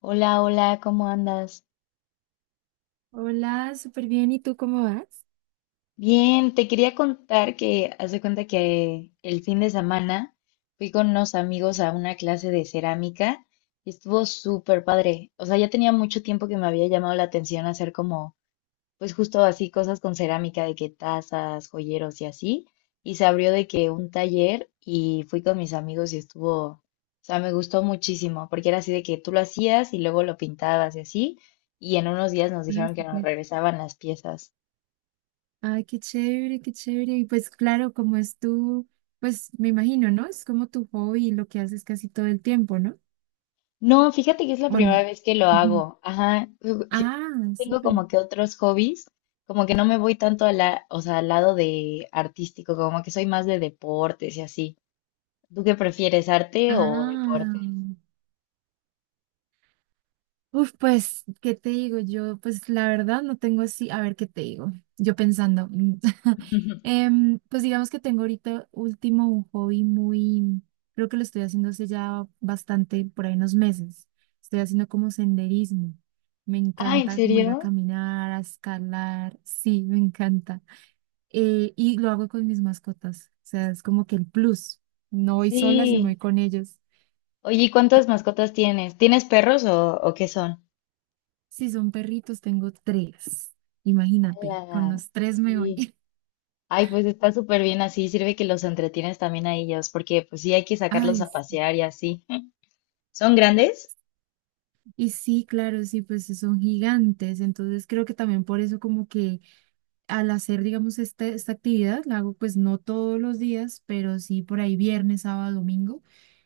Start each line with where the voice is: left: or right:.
left: Hola, hola, ¿cómo andas?
right: Hola, súper bien. ¿Y tú cómo vas?
left: Bien, te quería contar que haz de cuenta que el fin de semana fui con unos amigos a una clase de cerámica y estuvo súper padre. O sea, ya tenía mucho tiempo que me había llamado la atención hacer como pues justo así cosas con cerámica, de que tazas, joyeros y así. Y se abrió de que un taller y fui con mis amigos y estuvo, o sea, me gustó muchísimo, porque era así de que tú lo hacías y luego lo pintabas y así. Y en unos días nos
right: Ah,
left: dijeron que nos
right: súper.
left: regresaban las piezas.
right: Ay, qué chévere, qué chévere. Y pues claro, como es tu, pues me imagino, ¿no? Es como tu hobby, lo que haces casi todo el tiempo, ¿no?
left: No, fíjate que es la
right: ¿O
left: primera
right: no?
left: vez que lo
right: Ujú.
left: hago. Ajá.
right: Ah,
left: Generalmente tengo
right: súper.
left: como que otros hobbies, como que no me voy tanto a la, o sea, al lado de artístico, como que soy más de deportes y así. ¿Tú qué prefieres, arte o
right: Ah.
left: deportes?
right: Uf, pues, ¿qué te digo? Yo, pues, la verdad no tengo así, a ver, ¿qué te digo? Yo pensando, pues digamos que tengo ahorita último un hobby muy, creo que lo estoy haciendo hace ya bastante, por ahí unos meses. Estoy haciendo como senderismo. Me
left: Ah, ¿en
right: encanta como ir a
left: serio?
right: caminar, a escalar, sí, me encanta. Y lo hago con mis mascotas, o sea, es como que el plus. No voy sola, sino
left: Sí.
right: voy con ellos.
left: Oye, ¿y cuántas mascotas tienes? ¿Tienes perros o qué son?
right: Si son perritos, tengo tres. Imagínate,
left: Ala,
right: con los tres me
left: sí.
right: voy.
left: Ay, pues está súper bien así. Sirve que los entretienes también a ellos, porque pues sí hay que sacarlos
right: Ay,
left: a pasear y así. ¿Son grandes?
right: y sí, claro, sí, pues son gigantes, entonces creo que también por eso como que al hacer, digamos, esta actividad, la hago pues no todos los días, pero sí por ahí viernes, sábado, domingo.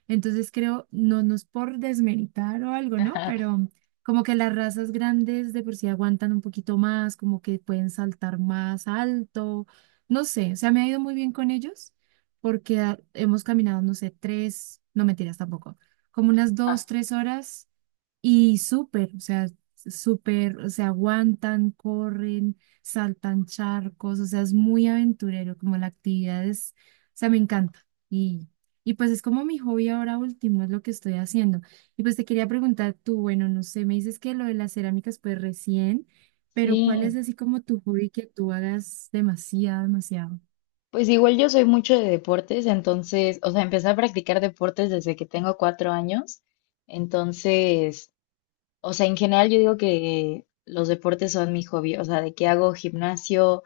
right: Entonces creo, no, no es por desmeritar o algo, ¿no? Pero como que las razas grandes de por sí aguantan un poquito más, como que pueden saltar más alto, no sé, o sea, me ha ido muy bien con ellos porque hemos caminado, no sé, tres, no mentiras tampoco, como unas dos, tres horas y súper, o sea, súper, se aguantan, corren, saltan charcos, o sea, es muy aventurero, como la actividad es, o sea, me encanta. Y pues es como mi hobby ahora último, es lo que estoy haciendo. Y pues te quería preguntar tú, bueno, no sé, me dices que lo de las cerámicas, pues recién, pero ¿cuál
left: Sí.
right: es así como tu hobby que tú hagas demasiado, demasiado?
left: Pues igual yo soy mucho de deportes, entonces, o sea, empecé a practicar deportes desde que tengo 4 años. Entonces, o sea, en general yo digo que los deportes son mi hobby, o sea, de que hago gimnasio.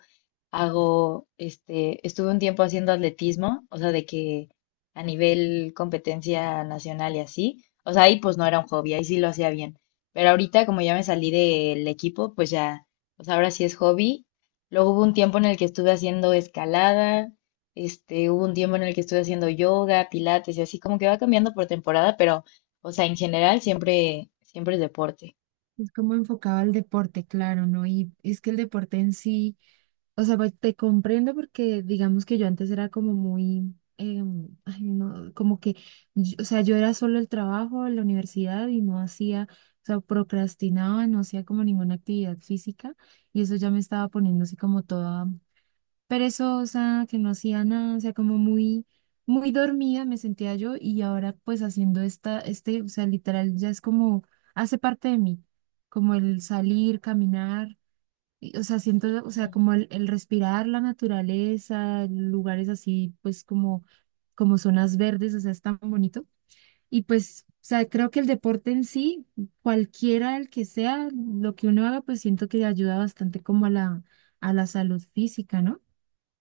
left: Hago, este, estuve un tiempo haciendo atletismo, o sea, de que a nivel competencia nacional y así, o sea, ahí pues no era un hobby, ahí sí lo hacía bien, pero ahorita como ya me salí del equipo, pues ya, pues ahora sí es hobby. Luego hubo un tiempo en el que estuve haciendo escalada, este, hubo un tiempo en el que estuve haciendo yoga, pilates y así, como que va cambiando por temporada, pero, o sea, en general siempre es deporte.
right: Es como enfocado al deporte, claro, ¿no? Y es que el deporte en sí. O sea, pues, te comprendo porque digamos que yo antes era como muy, ay, no, como que, o sea, yo era solo el trabajo, la universidad y no hacía, o sea, procrastinaba, no hacía como ninguna actividad física y eso ya me estaba poniendo así como toda perezosa, que no hacía nada, o sea, como muy, muy dormida me sentía yo y ahora pues haciendo esta, o sea, literal ya es como, hace parte de mí, como el salir, caminar y, o sea, siento, o sea, como el respirar la naturaleza, lugares así, pues como zonas verdes, o sea, es tan bonito. Y pues, o sea, creo que el deporte en sí, cualquiera el que sea, lo que uno haga, pues siento que ayuda bastante como a la salud física, ¿no?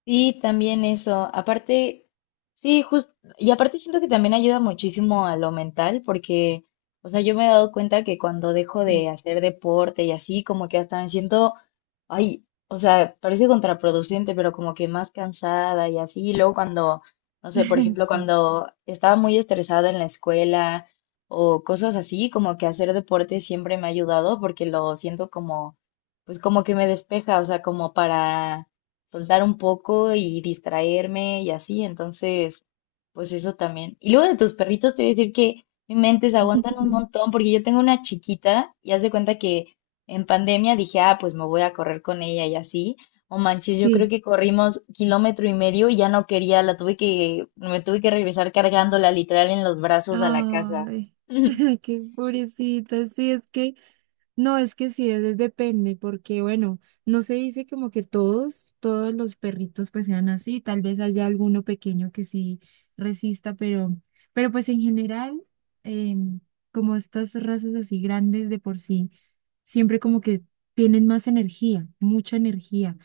left: Sí, también eso. Aparte, sí, justo, y aparte siento que también ayuda muchísimo a lo mental, porque, o sea, yo me he dado cuenta que cuando dejo
right: Sí,
left: de hacer deporte y así, como que hasta me siento, ay, o sea, parece contraproducente, pero como que más cansada y así. Y luego cuando, no sé, por ejemplo,
right: sí,
left: cuando estaba muy estresada en la escuela o cosas así, como que hacer deporte siempre me ha ayudado porque lo siento como, pues como que me despeja, o sea, como para soltar un poco y distraerme y así, entonces, pues eso también. Y luego de tus perritos te voy a decir que mi mente se aguantan un montón porque yo tengo una chiquita y haz de cuenta que en pandemia dije, ah, pues me voy a correr con ella y así. O manches, yo creo
right: sí.
left: que corrimos kilómetro y medio y ya no quería, la tuve que, me tuve que regresar cargándola literal en los brazos a la casa.
right: Ay, qué pobrecita, sí, es que no, es que sí, es, depende, porque bueno, no se dice como que todos, todos los perritos pues sean así, tal vez haya alguno pequeño que sí resista, pero, pues en general, em, como estas razas así grandes de por sí, siempre como que tienen más energía, mucha energía,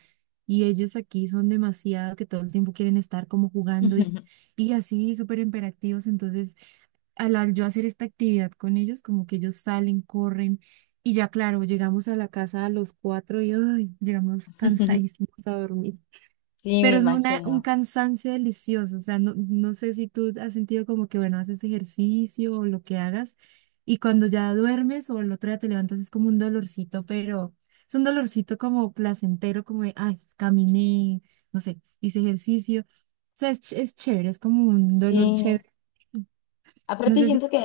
right: y ellos aquí son demasiado que todo el tiempo quieren estar como jugando y, y así súper imperativos, entonces al yo hacer esta actividad con ellos, como que ellos salen, corren y ya claro, llegamos a la casa a los cuatro y ay, llegamos cansadísimos a dormir.
left: Sí, me
right: Pero es un
left: imagino.
right: cansancio delicioso. O sea, no, no sé si tú has sentido como que, bueno, haces ejercicio o lo que hagas y cuando ya duermes o el otro día te levantas es como un dolorcito, pero es un dolorcito como placentero, como de, ay, caminé, no sé, hice ejercicio. O sea, es, es chévere, es como un dolor
left: Sí.
right: chévere. No
left: Aparte
right: sé si,
left: siento que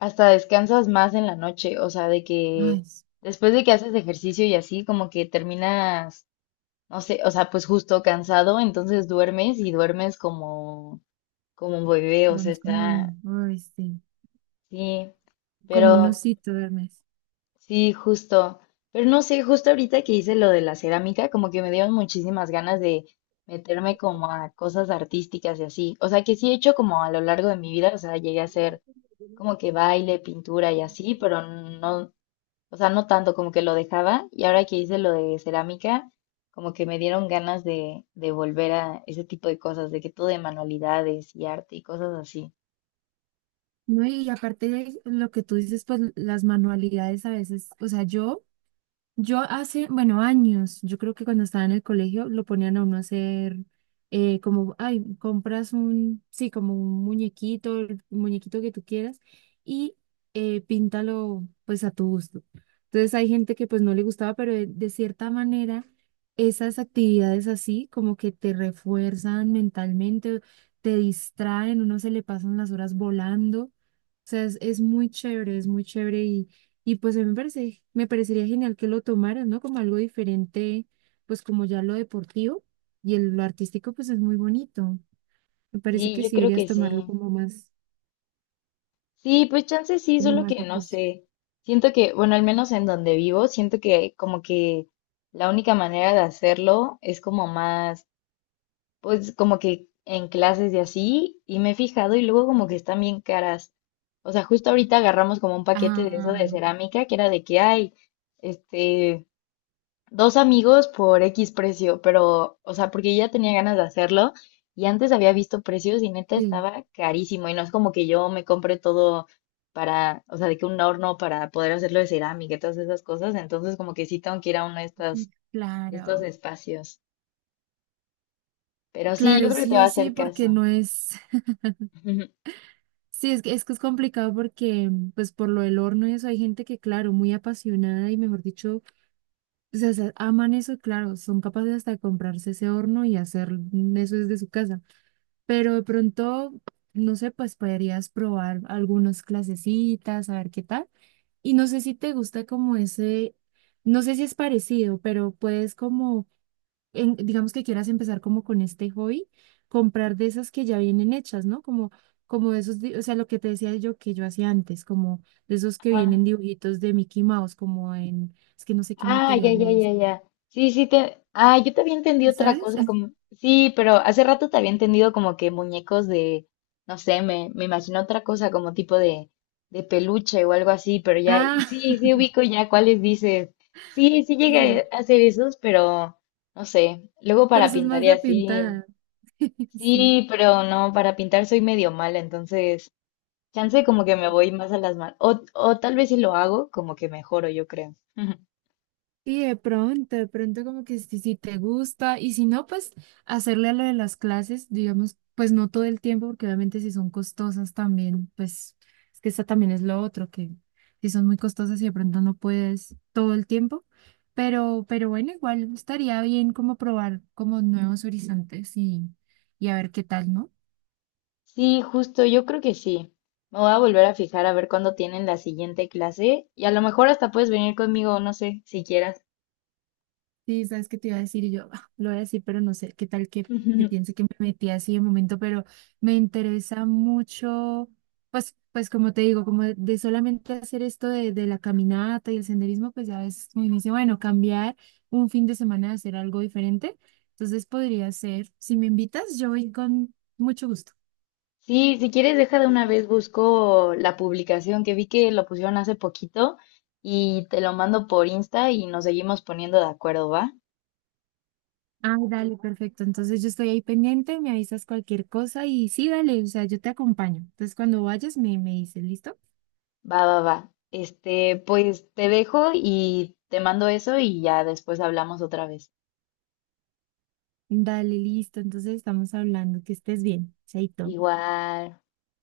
left: hasta descansas más en la noche, o sea, de que
right: ay,
left: después de que haces ejercicio y así, como que terminas, no sé, o sea, pues justo cansado, entonces duermes y duermes como, como un bebé, o
right: bueno,
left: sea,
right: es como,
left: está,
right: ay, sí,
left: sí,
right: como un
left: pero
right: osito duermes.
left: sí, justo, pero no sé, justo ahorita que hice lo de la cerámica, como que me dieron muchísimas ganas de meterme como a cosas artísticas y así, o sea, que sí he hecho como a lo largo de mi vida, o sea, llegué a hacer como que baile, pintura y así, pero no, o sea, no tanto como que lo dejaba. Y ahora que hice lo de cerámica, como que me dieron ganas de volver a ese tipo de cosas, de que todo de manualidades y arte y cosas así.
right: No, y aparte de lo que tú dices, pues las manualidades a veces, o sea, yo hace, bueno, años, yo creo que cuando estaba en el colegio lo ponían a uno a hacer como, ay, compras un, sí, como un muñequito, el muñequito que tú quieras y píntalo pues a tu gusto. Entonces hay gente que pues no le gustaba, pero de cierta manera esas actividades así como que te refuerzan mentalmente, te distraen, uno se le pasan las horas volando. O sea, es muy chévere, es muy chévere y pues a mí me parece, me parecería genial que lo tomaran, ¿no? Como algo diferente, pues como ya lo deportivo y lo artístico, pues es muy bonito. Me parece
left: Sí,
right: que
left: yo
right: sí
left: creo
right: deberías
left: que sí.
right: tomarlo
left: Sí, pues chance sí,
right: como
left: solo
right: más,
left: que
right: de
left: no
right: curso.
left: sé. Siento que, bueno, al menos en donde vivo, siento que como que la única manera de hacerlo es como más, pues como que en clases y así, y me he fijado y luego como que están bien caras. O sea, justo ahorita agarramos como un paquete de eso
right: Ah,
left: de cerámica, que era de que hay, este, dos amigos por X precio, pero, o sea, porque ya tenía ganas de hacerlo y antes había visto precios y neta
right: sí.
left: estaba carísimo y no es como que yo me compre todo para, o sea, de que un horno para poder hacerlo de cerámica y todas esas cosas, entonces como que sí tengo que ir a uno de estos, estos
right: Claro.
left: espacios. Pero sí, yo
right: Claro,
left: creo que te
right: sí
left: va a
right: o sí,
left: hacer
right: porque
left: caso.
right: no es... Sí, es que es complicado porque, pues por lo del horno y eso, hay gente que, claro, muy apasionada y mejor dicho, pues, o sea, aman eso, y, claro, son capaces hasta de comprarse ese horno y hacer eso desde su casa. Pero de pronto, no sé, pues podrías probar algunas clasecitas, a ver qué tal. Y no sé si te gusta como ese, no sé si es parecido, pero puedes como, digamos que quieras empezar como con este hobby, comprar de esas que ya vienen hechas, ¿no? Como de esos, o sea, lo que te decía yo que yo hacía antes, como de esos que vienen
left: Ajá.
right: dibujitos de Mickey Mouse, como en, es que no sé qué
left: Ah, ya,
right: material
left: ya,
right: es,
left: ya, ya. Sí, sí, te... Ah, yo te había entendido otra
right: ¿sabes?
left: cosa, como... Sí, pero hace rato te había entendido como que muñecos de... No sé, me imagino otra cosa, como tipo de peluche o algo así, pero ya...
right: Ah,
left: Sí, sí, ubico ya cuáles dices. Sí, sí
right: sí,
left: llegué a hacer esos, pero... No sé, luego
right: pero
left: para
right: eso es
left: pintar
right: más
left: y
right: de
left: así...
right: pintada. Sí.
left: Sí, pero no, para pintar soy medio mala, entonces... Chance como que me voy más a las manos. O tal vez si lo hago, como que mejoro, yo creo.
right: Y de pronto, como que si, te gusta y si no, pues hacerle a lo de las clases, digamos, pues no todo el tiempo, porque obviamente si son costosas también, pues es que esa también es lo otro, que si son muy costosas y de pronto no puedes todo el tiempo, pero, bueno, igual estaría bien como probar como nuevos horizontes y a ver qué tal, ¿no?
left: Sí, justo, yo creo que sí. Me voy a volver a fijar a ver cuándo tienen la siguiente clase y a lo mejor hasta puedes venir conmigo, no sé, si quieras.
right: Sí, sabes qué te iba a decir y yo, ah, lo voy a decir, pero no sé qué tal que piense que me metí así de momento, pero me interesa mucho, pues, como te digo, como de solamente hacer esto de la caminata y el senderismo, pues ya ves, me dice, bueno, cambiar un fin de semana a hacer algo diferente. Entonces podría ser, si me invitas, yo voy con mucho gusto.
left: Sí, si quieres, deja de una vez busco la publicación que vi que lo pusieron hace poquito y te lo mando por Insta y nos seguimos poniendo de acuerdo, ¿va?
right: Ah, dale, perfecto. Entonces yo estoy ahí pendiente, me avisas cualquier cosa y sí, dale, o sea, yo te acompaño. Entonces cuando vayas me dices, ¿listo?
left: Va, va, va. Este, pues te dejo y te mando eso y ya después hablamos otra vez.
right: Dale, listo. Entonces estamos hablando. Que estés bien. Chaito.
left: Igual.